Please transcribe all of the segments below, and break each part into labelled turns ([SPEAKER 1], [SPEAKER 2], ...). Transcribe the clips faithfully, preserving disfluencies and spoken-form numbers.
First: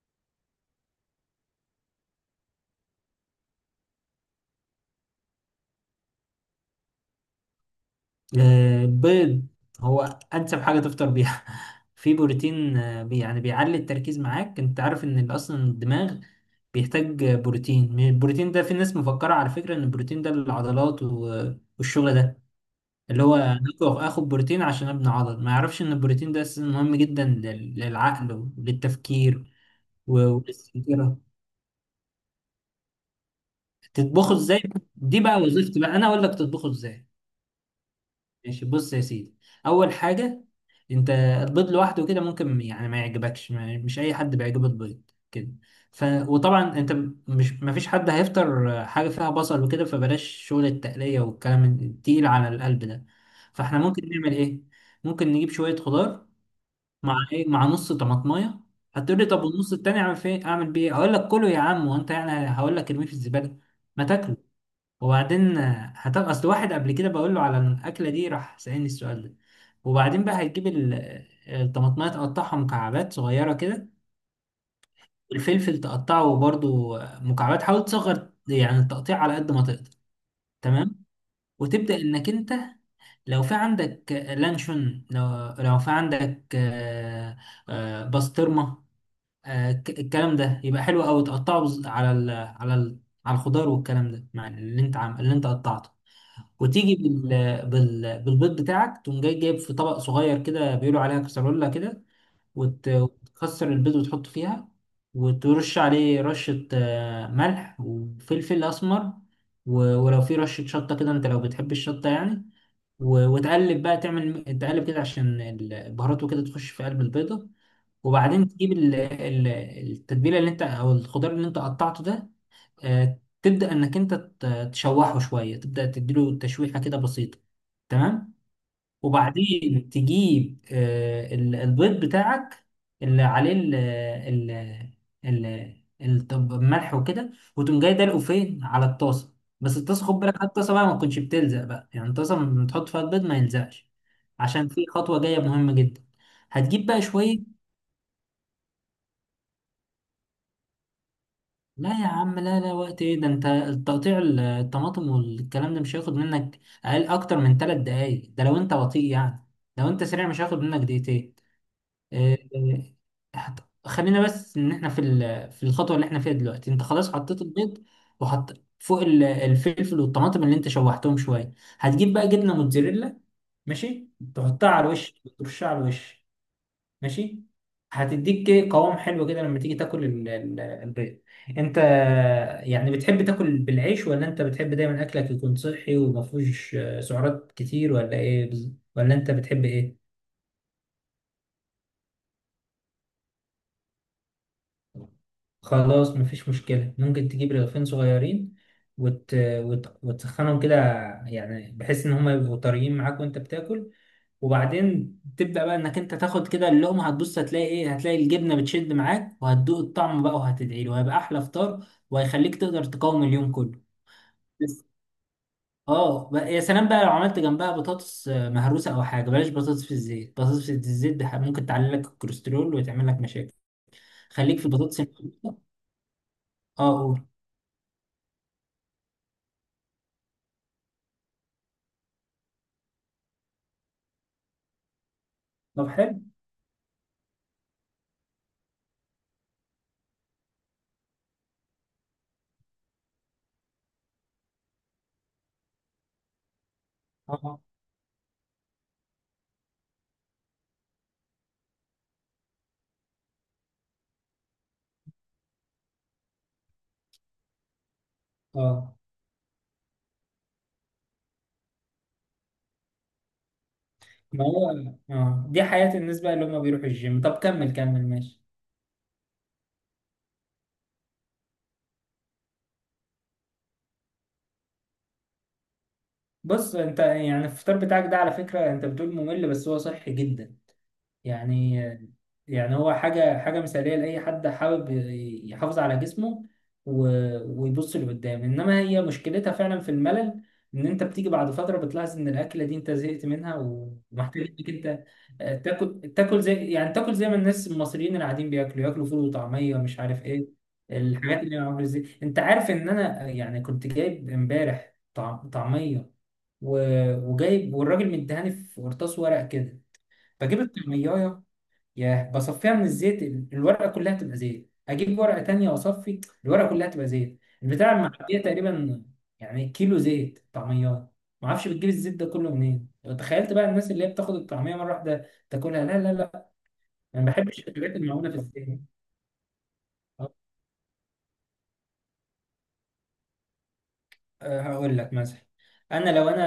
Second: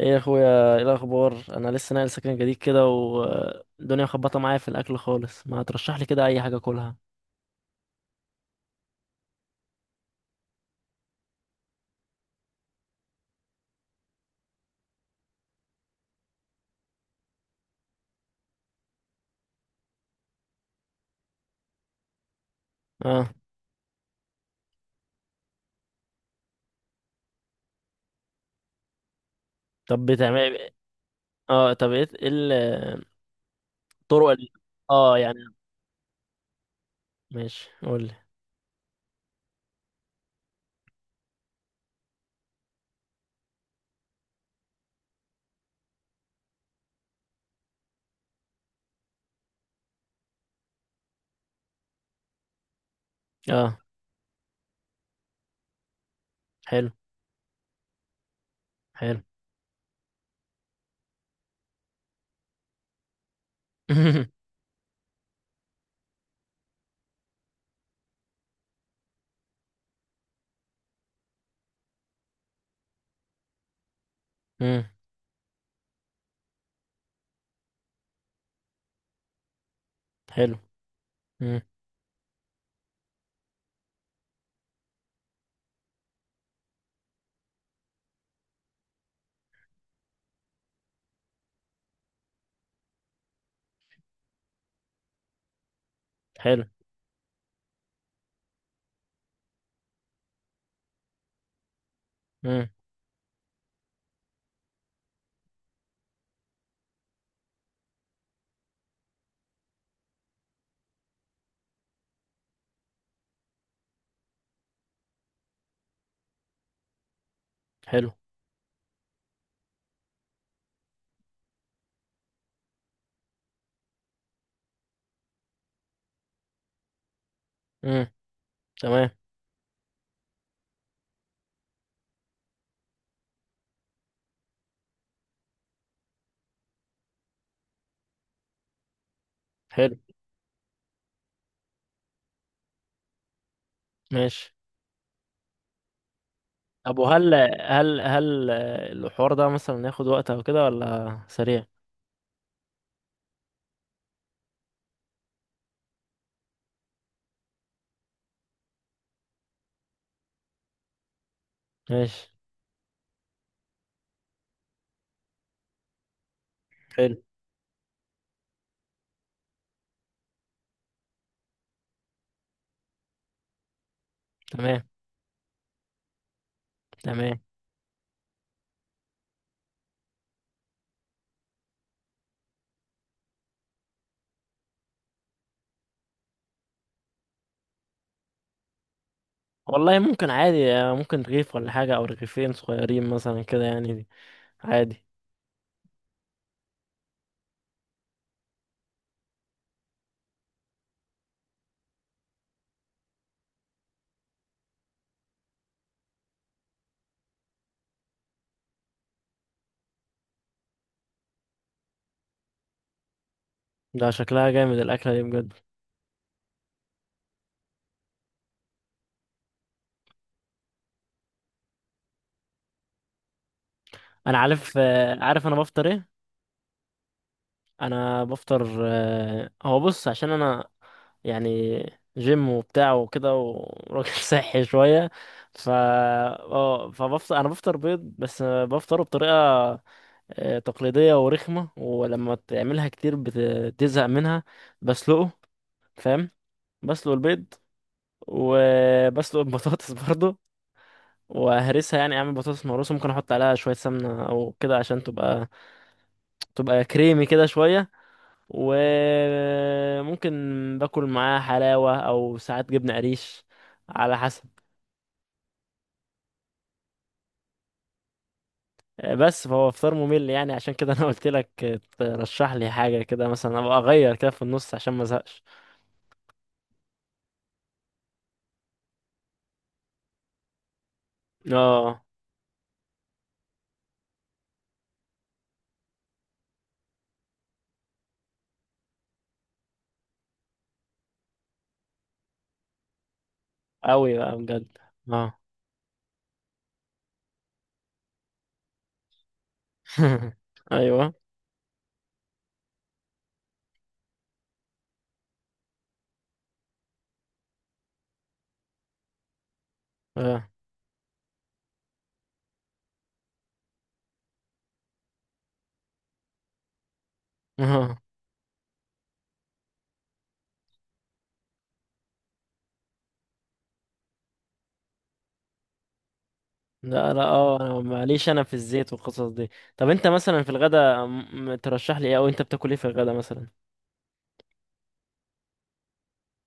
[SPEAKER 1] ايه يا اخويا، ايه الاخبار؟ انا لسه ناقل سكن جديد كده والدنيا مخبطه معايا في الاكل خالص. ما ترشح لي كده اي حاجه اكلها؟
[SPEAKER 2] آه، البيض هو انسب حاجه تفطر بيها. في بروتين، آه، بي يعني بيعلي التركيز معاك. انت عارف ان ال- اصلا الدماغ بيحتاج آه، بروتين. من البروتين ده في ناس مفكره على فكره ان البروتين ده للعضلات و- والشغل ده، اللي
[SPEAKER 1] اه،
[SPEAKER 2] هو آكل- اخد بروتين عشان ابني عضل. ما يعرفش ان البروتين ده اساسا مهم جدا لل- للعقل وللتفكير
[SPEAKER 1] طب
[SPEAKER 2] و-
[SPEAKER 1] بتعمل إيه؟
[SPEAKER 2] وللذاكره.
[SPEAKER 1] اه، طب ايه إيه ال- الطرق
[SPEAKER 2] تطبخه
[SPEAKER 1] ال-
[SPEAKER 2] ازاي؟
[SPEAKER 1] اه
[SPEAKER 2] دي
[SPEAKER 1] يعني.
[SPEAKER 2] بقى وظيفتي، بقى انا اقول لك تطبخه ازاي.
[SPEAKER 1] ماشي، قول لي.
[SPEAKER 2] ماشي، بص يا سيدي. اول حاجه، انت البيض لوحده كده ممكن يعني ما يعجبكش. ما مش اي حد بيعجبه البيض كده. ف وطبعا انت م- مش، ما فيش حد هيفطر حاجه فيها بصل وكده، فبلاش شغل التقليه والكلام التقيل على القلب ده.
[SPEAKER 1] اه،
[SPEAKER 2] فاحنا ممكن نعمل ايه؟ ممكن نجيب شويه خضار
[SPEAKER 1] حلو
[SPEAKER 2] مع ايه مع نص طماطمايه. هتقول
[SPEAKER 1] حلو.
[SPEAKER 2] لي، طب والنص التاني اعمل فيه اعمل بيه إيه؟ اقول لك كله يا عم. وانت يعني هقول لك ارميه في الزباله؟ ما تاكله. وبعدين هتبقى، اصل واحد قبل كده بقول له على الاكله دي راح سالني السؤال ده. وبعدين بقى هتجيب ال- الطماطمايه، تقطعها مكعبات صغيره كده.
[SPEAKER 1] امم
[SPEAKER 2] والفلفل تقطعه برضو مكعبات، حاول تصغر يعني التقطيع على قد ما تقدر.
[SPEAKER 1] حلو
[SPEAKER 2] تمام.
[SPEAKER 1] امم،
[SPEAKER 2] وتبدا انك انت، لو في عندك لانشون، لو لو في عندك آه، آه، بسطرمه، آه، ك- الكلام ده يبقى حلو قوي. تقطعه بز- على ال- على ال- على الخضار والكلام ده مع اللي انت عم اللي انت قطعته.
[SPEAKER 1] حلو.
[SPEAKER 2] وتيجي بال... بال... بالبيض بتاعك. تقوم جاي جايب في طبق صغير كده بيقولوا عليها كسرولة كده،
[SPEAKER 1] امم،
[SPEAKER 2] وت... وتكسر البيض وتحطه فيها. وترش عليه رشة آه، ملح وفلفل أسمر. و... ولو في رشة شطة كده، أنت لو بتحب الشطة يعني. و... وتقلب بقى، تعمل تقلب كده عشان البهارات وكده تخش في قلب البيضة.
[SPEAKER 1] حلو.
[SPEAKER 2] وبعدين تجيب ال... ال- التتبيلة اللي أنت، أو الخضار اللي أنت قطعته ده، آه، تبدأ إنك أنت ت- تشوحه شوية. تبدأ تديله تشويحة كده بسيطة.
[SPEAKER 1] امم،
[SPEAKER 2] تمام.
[SPEAKER 1] تمام.
[SPEAKER 2] وبعدين تجيب آه، ال- البيض بتاعك اللي عليه ال ال ال الطب- الملح وكده، وتقوم جاي دلقه فين على الطاسة. بس
[SPEAKER 1] حلو.
[SPEAKER 2] الطاسة، خد بالك على الطاسة بقى ما تكونش بتلزق بقى، يعني الطاسة لما تحط فيها البيض ما يلزقش،
[SPEAKER 1] ماشي.
[SPEAKER 2] عشان في خطوة جاية مهمة جدا. هتجيب
[SPEAKER 1] طب،
[SPEAKER 2] بقى
[SPEAKER 1] وهل
[SPEAKER 2] شوية.
[SPEAKER 1] هل هل الحوار ده مثلا ياخد وقت او كده ولا سريع؟
[SPEAKER 2] لا يا عم، لا لا، وقت ايه ده؟ انت التقطيع، ال- الطماطم والكلام ده مش هياخد منك اقل اكتر من ثلاث دقايق، ده لو انت بطيء يعني. لو انت سريع مش هياخد منك دقيقتين.
[SPEAKER 1] ماشي.
[SPEAKER 2] إيه، إيه، هت- خلينا بس ان احنا في ال- في الخطوه اللي احنا فيها دلوقتي. انت خلاص
[SPEAKER 1] حلو.
[SPEAKER 2] حطيت البيض، وحط فوق ال- الفلفل والطماطم اللي انت شوحتهم شويه. هتجيب بقى جبنه موتزاريلا، ماشي، تحطها
[SPEAKER 1] تمام.
[SPEAKER 2] على الوش. ترشها على الوش،
[SPEAKER 1] تمام.
[SPEAKER 2] ماشي. هتديك قوام حلو كده لما تيجي تاكل ال- ال- البيض. انت يعني بتحب تاكل بالعيش، ولا انت بتحب دايما اكلك يكون صحي وما فيهوش سعرات كتير، ولا ايه بز- ولا انت بتحب
[SPEAKER 1] والله
[SPEAKER 2] ايه؟
[SPEAKER 1] ممكن عادي، آه، ممكن رغيف ولا حاجة أو رغيفين صغيرين مثلا كده يعني دي. عادي.
[SPEAKER 2] خلاص مفيش مشكلة، ممكن تجيب رغيفين صغيرين، وت... وت... وتسخنهم كده، يعني بحيث إن هما يبقوا طريين معاك وأنت بتاكل. وبعدين تبدأ بقى إنك أنت تاخد كده اللقمة. هتبص، هتلاقي إيه؟ هتلاقي الجبنة بتشد معاك، وهتدوق الطعم بقى وهتدعي له، وهيبقى أحلى فطار، وهيخليك تقدر تقاوم اليوم كله.
[SPEAKER 1] ده شكلها جامد
[SPEAKER 2] بس،
[SPEAKER 1] الأكلة دي بجد.
[SPEAKER 2] اه بقى يا سلام بقى، لو عملت جنبها بطاطس آه، مهروسة أو حاجة، بلاش بطاطس في الزيت. بطاطس في الزيت ده ممكن تعلي لك الكوليسترول وتعمل لك مشاكل.
[SPEAKER 1] أنا
[SPEAKER 2] خليك في
[SPEAKER 1] عارف،
[SPEAKER 2] البطاطس
[SPEAKER 1] آه، عارف أنا
[SPEAKER 2] المهروسة.
[SPEAKER 1] بفطر إيه.
[SPEAKER 2] اه قول.
[SPEAKER 1] أنا بفطر، آه، هو بص عشان أنا يعني جيم وبتاع وكده وراجل صحي شوية. ف
[SPEAKER 2] طب حلو.
[SPEAKER 1] اه فبفطر، أنا بفطر بيض بس، آه، بفطره بطريقة آه، تقليدية ورخمة ولما تعملها كتير بتزهق منها. بسلقه، فاهم، بسلق البيض
[SPEAKER 2] اه.
[SPEAKER 1] وبسلق البطاطس برضو، وهرسها، يعني اعمل بطاطس مهروسه، ممكن احط عليها شويه سمنه او كده عشان تبقى تبقى كريمي كده شويه.
[SPEAKER 2] اه.
[SPEAKER 1] وممكن باكل معاها حلاوه او ساعات جبنه قريش، على حسب.
[SPEAKER 2] ما هو اه، دي حياة الناس بقى اللي هم بيروحوا الجيم. طب كمل كمل، ماشي.
[SPEAKER 1] بس فهو فطار ممل، يعني عشان كده انا قلت لك ترشح لي حاجه كده مثلا ابقى اغير كده في النص عشان ما ازهقش.
[SPEAKER 2] بص، انت يعني الفطار بتاعك ده على فكرة انت بتقول ممل، بس هو صحي جدا، يعني.
[SPEAKER 1] اه،
[SPEAKER 2] يعني هو حاجة حاجة مثالية لأي حد حابب يحافظ على جسمه، و- ويبص لقدام. إنما هي مشكلتها فعلا في الملل، إن أنت بتيجي بعد فترة بتلاحظ إن الأكلة دي أنت زهقت منها،
[SPEAKER 1] قوي بقى
[SPEAKER 2] ومحتاج إنك
[SPEAKER 1] بجد.
[SPEAKER 2] أنت
[SPEAKER 1] اه.
[SPEAKER 2] آه، تاكل، تاكل زي يعني تاكل زي ما الناس المصريين العاديين بياكلوا ياكلوا فول وطعمية مش عارف إيه،
[SPEAKER 1] ايوه.
[SPEAKER 2] الحاجات اللي معمولة، زي أنت عارف إن أنا يعني كنت جايب إمبارح طعم- طعمية، و- وجايب، والراجل مديهاني في قرطاس ورق كده.
[SPEAKER 1] اه.
[SPEAKER 2] بجيب الطعمية، ياه، بصفيها من الزيت، ال- الورقة كلها تبقى زيت. أجيب ورقة تانية وأصفي، الورقة كلها تبقى زيت، البتاع المحلية تقريبا، يعني كيلو زيت طعميات. معرفش بتجيب الزيت ده كله منين. تخيلت بقى الناس اللي هي بتاخد الطعمية مرة واحدة تاكلها. لا لا لا،
[SPEAKER 1] لا انا
[SPEAKER 2] أنا ما
[SPEAKER 1] اه
[SPEAKER 2] بحبش
[SPEAKER 1] انا
[SPEAKER 2] الحاجات
[SPEAKER 1] معليش،
[SPEAKER 2] المعمولة في
[SPEAKER 1] انا في
[SPEAKER 2] الزيت.
[SPEAKER 1] الزيت والقصص دي. طب انت مثلا في الغدا م- م- ترشح لي ايه، او انت بتاكل ايه في الغدا مثلا؟
[SPEAKER 2] أه، هقول لك مثلا. أنا، لو أنا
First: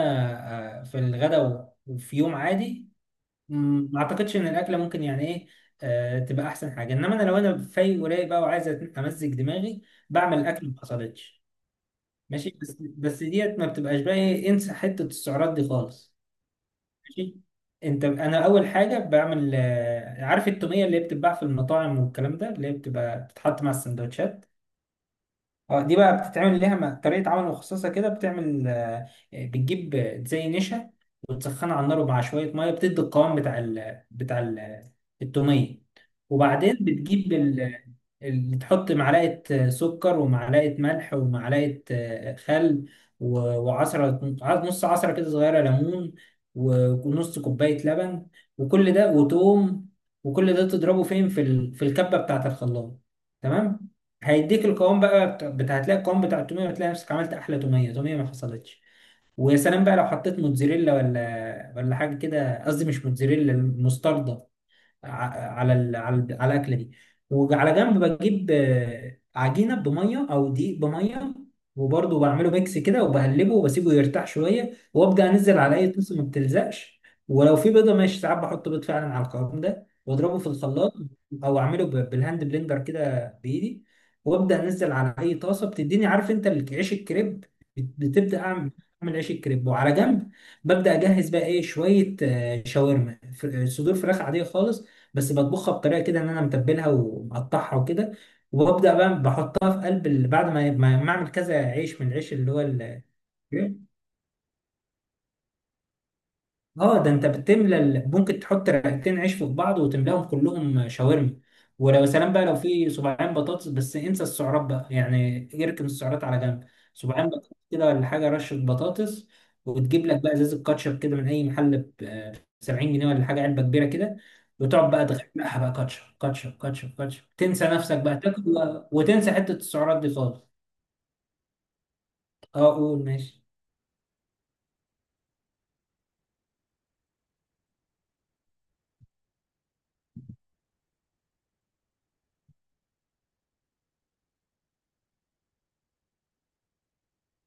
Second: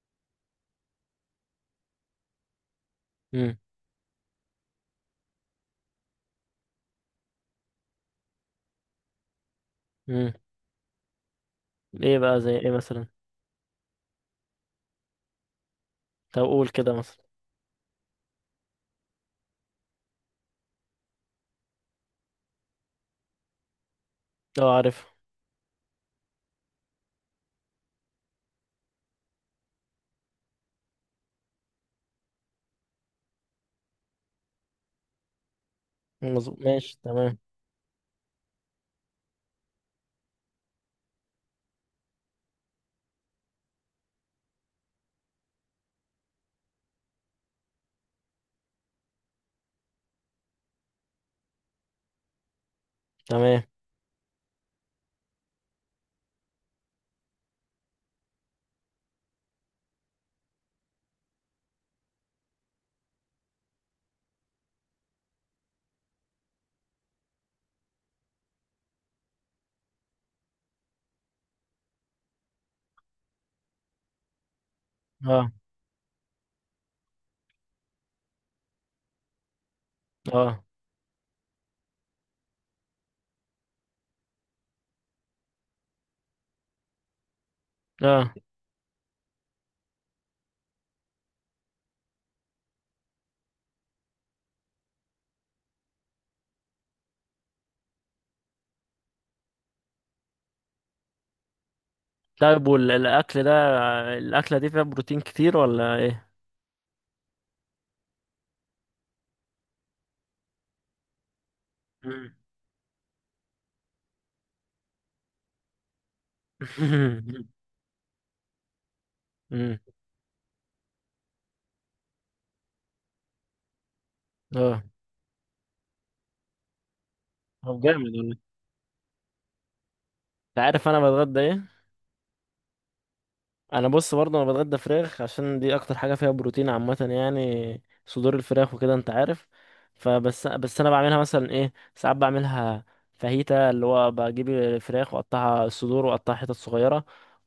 [SPEAKER 2] آه، في الغداء وفي يوم عادي،
[SPEAKER 1] امم.
[SPEAKER 2] مم، ما أعتقدش إن الأكلة ممكن يعني إيه آه، تبقى أحسن حاجة. إنما أنا، لو أنا فايق ورايق بقى وعايز أمزج دماغي،
[SPEAKER 1] امم،
[SPEAKER 2] بعمل اكل ما حصلتش.
[SPEAKER 1] ايه بقى زي
[SPEAKER 2] ماشي،
[SPEAKER 1] ايه
[SPEAKER 2] بس
[SPEAKER 1] مثلا؟
[SPEAKER 2] بس ديت ما بتبقاش بقى ايه، انسى حتة السعرات دي خالص.
[SPEAKER 1] طب قول كده مثلا.
[SPEAKER 2] ماشي. انت انا اول حاجة بعمل، آه، عارف التومية اللي هي بتتباع في المطاعم والكلام ده، اللي هي بتبقى بتتحط مع السندوتشات.
[SPEAKER 1] اه، عارف.
[SPEAKER 2] اه، دي بقى بتتعمل ليها م- طريقة عمل مخصصة كده. بتعمل، آه، بتجيب زي نشا، وتسخنها على النار مع شوية مية، بتدي القوام بتاع ال بتاع ال التومية.
[SPEAKER 1] مظبوط،
[SPEAKER 2] وبعدين
[SPEAKER 1] ماشي.
[SPEAKER 2] بتجيب
[SPEAKER 1] تمام.
[SPEAKER 2] ال ال- تحط معلقة آه، سكر، ومعلقة ملح، ومعلقة آه، خل، و- وعصرة ع- نص عصرة كده صغيرة ليمون، و- ونص كوباية لبن. وكل ده وتوم، وكل ده تضربه فين في ال- في الكبة بتاعة الخلاط.
[SPEAKER 1] تمام.
[SPEAKER 2] تمام. هيديك القوام بقى بتاع بتاع- هتلاقي القوام بتاع التوميه، وتلاقي نفسك عملت احلى توميه، توميه ما حصلتش. ويا سلام بقى لو حطيت موتزاريلا ولا ولا حاجه كده، قصدي مش موتزاريلا المستردة، ع- على ال على ال على الاكله دي. وعلى جنب بجيب آه، عجينه بميه او دقيق بميه، وبرضه بعمله ميكس كده وبقلبه وبسيبه يرتاح شويه، وابدا
[SPEAKER 1] اه.
[SPEAKER 2] انزل على اي طاسه ما بتلزقش. ولو في بيضه، ماشي ساعات بحط بيض فعلا على القوام ده واضربه في
[SPEAKER 1] اه.
[SPEAKER 2] الخلاط، او اعمله ب- بالهاند بلندر كده بايدي. وابدا انزل على اي طاسه بتديني، عارف انت ال- عيش الكريب؟ بت-
[SPEAKER 1] اه.
[SPEAKER 2] بتبدا اعمل اعمل عيش الكريب. وعلى جنب ببدا اجهز بقى ايه، شويه آه، شاورما، ف- صدور فراخ عاديه خالص. بس بطبخها بطريقه كده، ان انا متبلها ومقطعها وكده. وببدا بقى بحطها في قلب ال- بعد ما ما ما اعمل كذا عيش من العيش اللي هو
[SPEAKER 1] طيب،
[SPEAKER 2] ال-
[SPEAKER 1] والاكل ده الاكله دي فيها بروتين كتير ولا ايه؟
[SPEAKER 2] اه. ده انت بتملى ال- ممكن تحط رغيفين عيش في بعض وتملاهم كلهم شاورما. ولو
[SPEAKER 1] امم.
[SPEAKER 2] سلام بقى، لو في صباعين بطاطس، بس انسى السعرات بقى يعني، اركن السعرات على جنب. صباعين بطاطس كده ولا حاجه، رشه بطاطس.
[SPEAKER 1] امم.
[SPEAKER 2] وتجيب لك بقى ازازه كاتشب كده من اي محل ب سبعين جنيه ولا حاجه، علبه كبيره كده.
[SPEAKER 1] اه.
[SPEAKER 2] وتقعد بقى تغرقها بقى، كاتشب كاتشب كاتشب كاتشب، تنسى
[SPEAKER 1] طب
[SPEAKER 2] نفسك
[SPEAKER 1] جامد
[SPEAKER 2] بقى
[SPEAKER 1] والله.
[SPEAKER 2] تاكل بقى، وتنسى حته السعرات دي خالص.
[SPEAKER 1] انت عارف انا بتغدى ايه؟
[SPEAKER 2] اه قول ماشي.
[SPEAKER 1] انا بص برضه، انا بتغدى فراخ عشان دي اكتر حاجه فيها بروتين عامه، يعني صدور الفراخ وكده، انت عارف. فبس بس انا بعملها مثلا ايه، ساعات بعملها فاهيتا، اللي هو بجيب الفراخ واقطعها الصدور واقطعها حتت صغيره.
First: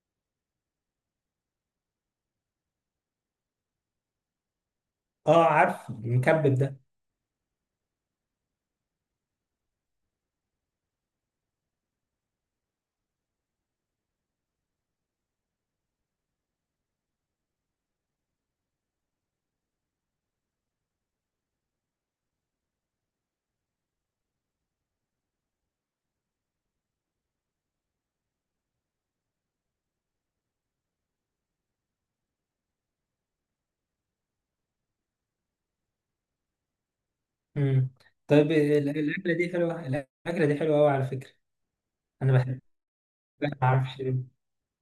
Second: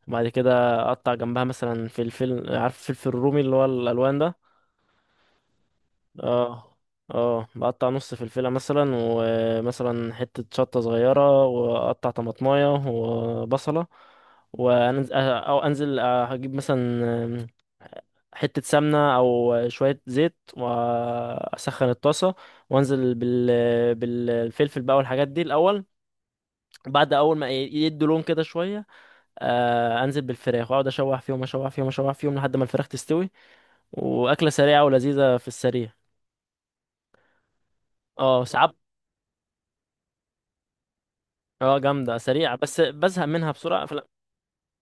[SPEAKER 1] وبعد كده اقطع جنبها مثلا فلفل، عارف الفلفل الرومي اللي هو الالوان ده.
[SPEAKER 2] اه، عارف المكبب
[SPEAKER 1] اه.
[SPEAKER 2] ده.
[SPEAKER 1] اه، بقطع نص فلفله مثلا، ومثلا حته شطه صغيره، واقطع طماطمايه وبصله. وانزل او انزل اجيب مثلا حتة سمنة أو شوية زيت وأسخن الطاسة. وأنزل بال... بالفلفل بقى والحاجات دي الأول. بعد أول ما ي- يدوا لون كده شوية، آه، أنزل بالفراخ وأقعد أشوح فيهم أشوح فيهم أشوح فيهم لحد ما الفراخ تستوي. وأكلة سريعة ولذيذة في السريع.
[SPEAKER 2] مم.
[SPEAKER 1] اه،
[SPEAKER 2] طيب،
[SPEAKER 1] ساعات.
[SPEAKER 2] ال- الأكلة دي حلوة، الأكلة دي حلوة أوي على فكرة.
[SPEAKER 1] اه جامدة
[SPEAKER 2] أنا بحبها،
[SPEAKER 1] سريعة بس بزهق
[SPEAKER 2] ما
[SPEAKER 1] منها بسرعة،
[SPEAKER 2] أعرفش
[SPEAKER 1] فلا.
[SPEAKER 2] ليه.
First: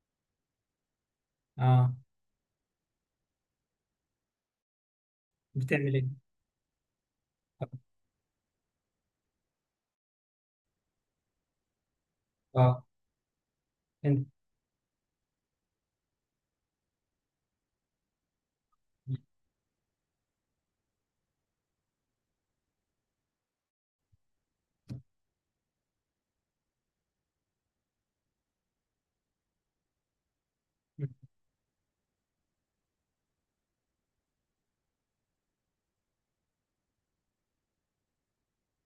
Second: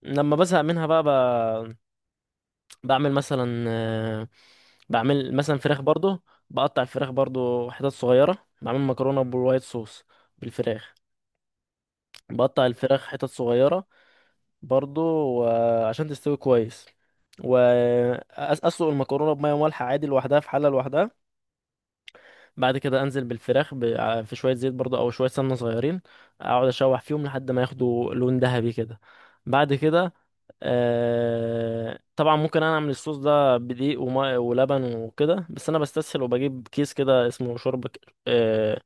[SPEAKER 1] لما بزهق منها بقى،
[SPEAKER 2] آه.
[SPEAKER 1] بعمل مثلا آه، بعمل مثلا فراخ
[SPEAKER 2] بتعمل إيه؟
[SPEAKER 1] برضو. بقطع الفراخ برضو حتت صغيرة، بعمل مكرونة بالوايت صوص بالفراخ. بقطع
[SPEAKER 2] آه.
[SPEAKER 1] الفراخ حتت صغيرة
[SPEAKER 2] أنت.
[SPEAKER 1] برضو، و- عشان تستوي كويس، وأسلق المكرونة بمية مالحة عادي لوحدها في حلة لوحدها. بعد كده انزل بالفراخ ب... ع- في شويه زيت برضه او شويه سمنه صغيرين، اقعد اشوح فيهم لحد ما ياخدوا لون ذهبي كده. بعد كده، آه... طبعا ممكن انا اعمل الصوص ده بدقيق وماء ولبن وكده، بس انا بستسهل وبجيب كيس كده اسمه شوربه ك- آه...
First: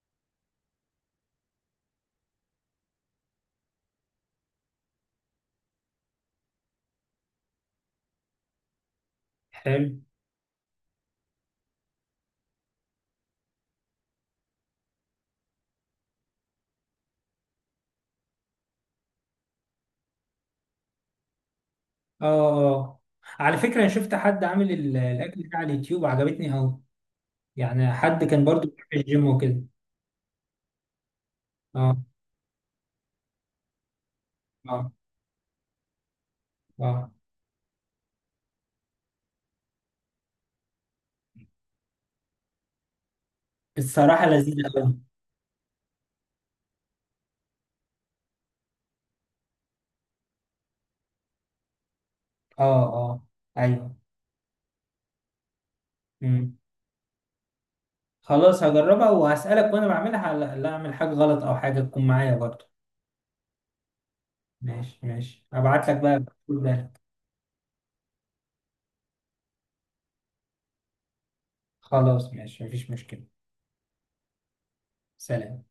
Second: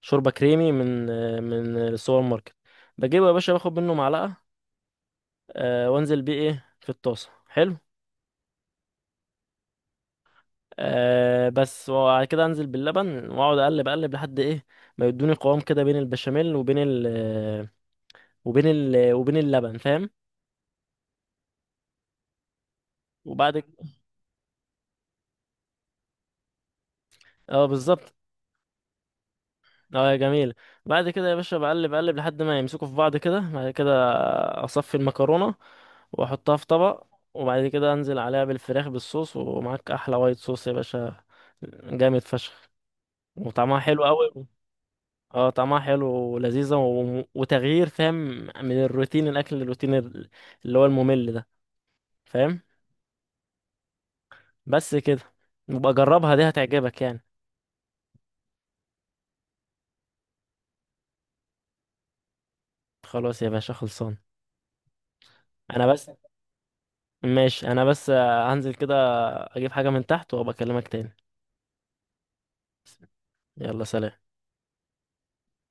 [SPEAKER 1] شوربه كريمي من آه... من السوبر ماركت. بجيبه يا باشا، باخد منه معلقه، آه... وانزل بيه ايه في الطاسه، حلو.
[SPEAKER 2] حلو.
[SPEAKER 1] أه بس، وبعد كده انزل باللبن واقعد اقلب اقلب لحد ايه، ما يدوني قوام كده بين البشاميل وبين ال آه، وبين ال آه، وبين اللبن، فاهم.
[SPEAKER 2] آه، آه،
[SPEAKER 1] وبعد
[SPEAKER 2] على
[SPEAKER 1] ك-
[SPEAKER 2] فكرة أنا شفت حد عامل ال- الأكل ده على اليوتيوب وعجبتني أوي.
[SPEAKER 1] اه،
[SPEAKER 2] يعني
[SPEAKER 1] بالظبط.
[SPEAKER 2] حد كان برضو بيروح الجيم وكده.
[SPEAKER 1] اه، جميل. بعد كده يا باشا بقلب
[SPEAKER 2] آه،
[SPEAKER 1] اقلب لحد ما يمسكوا في بعض كده. بعد كده
[SPEAKER 2] آه،
[SPEAKER 1] اصفي المكرونه واحطها في طبق،
[SPEAKER 2] آه.
[SPEAKER 1] وبعد كده انزل عليها بالفراخ بالصوص، ومعاك احلى وايت صوص يا باشا، جامد فشخ وطعمها حلو
[SPEAKER 2] الصراحة
[SPEAKER 1] قوي.
[SPEAKER 2] لذيذة أوي.
[SPEAKER 1] اه، طعمها حلو ولذيذة و... وتغيير، فاهم، من الروتين الأكل للروتين ال- اللي هو الممل ده، فاهم.
[SPEAKER 2] آه، آه. أيوه.
[SPEAKER 1] بس كده، نبقى جربها دي
[SPEAKER 2] مم.
[SPEAKER 1] هتعجبك يعني.
[SPEAKER 2] خلاص، هجربها وهسألك وأنا بعملها، لا لا أعمل حاجة غلط أو حاجة، تكون معايا برضو.
[SPEAKER 1] خلاص يا باشا، خلصان.
[SPEAKER 2] ماشي ماشي،
[SPEAKER 1] أنا
[SPEAKER 2] أبعت لك
[SPEAKER 1] بس
[SPEAKER 2] بقى كل ده.
[SPEAKER 1] ماشي، أنا بس هنزل كده أجيب حاجة من تحت وأبقى أكلمك تاني.
[SPEAKER 2] خلاص ماشي، مفيش مشكلة.
[SPEAKER 1] يلا، سلام.
[SPEAKER 2] سلام.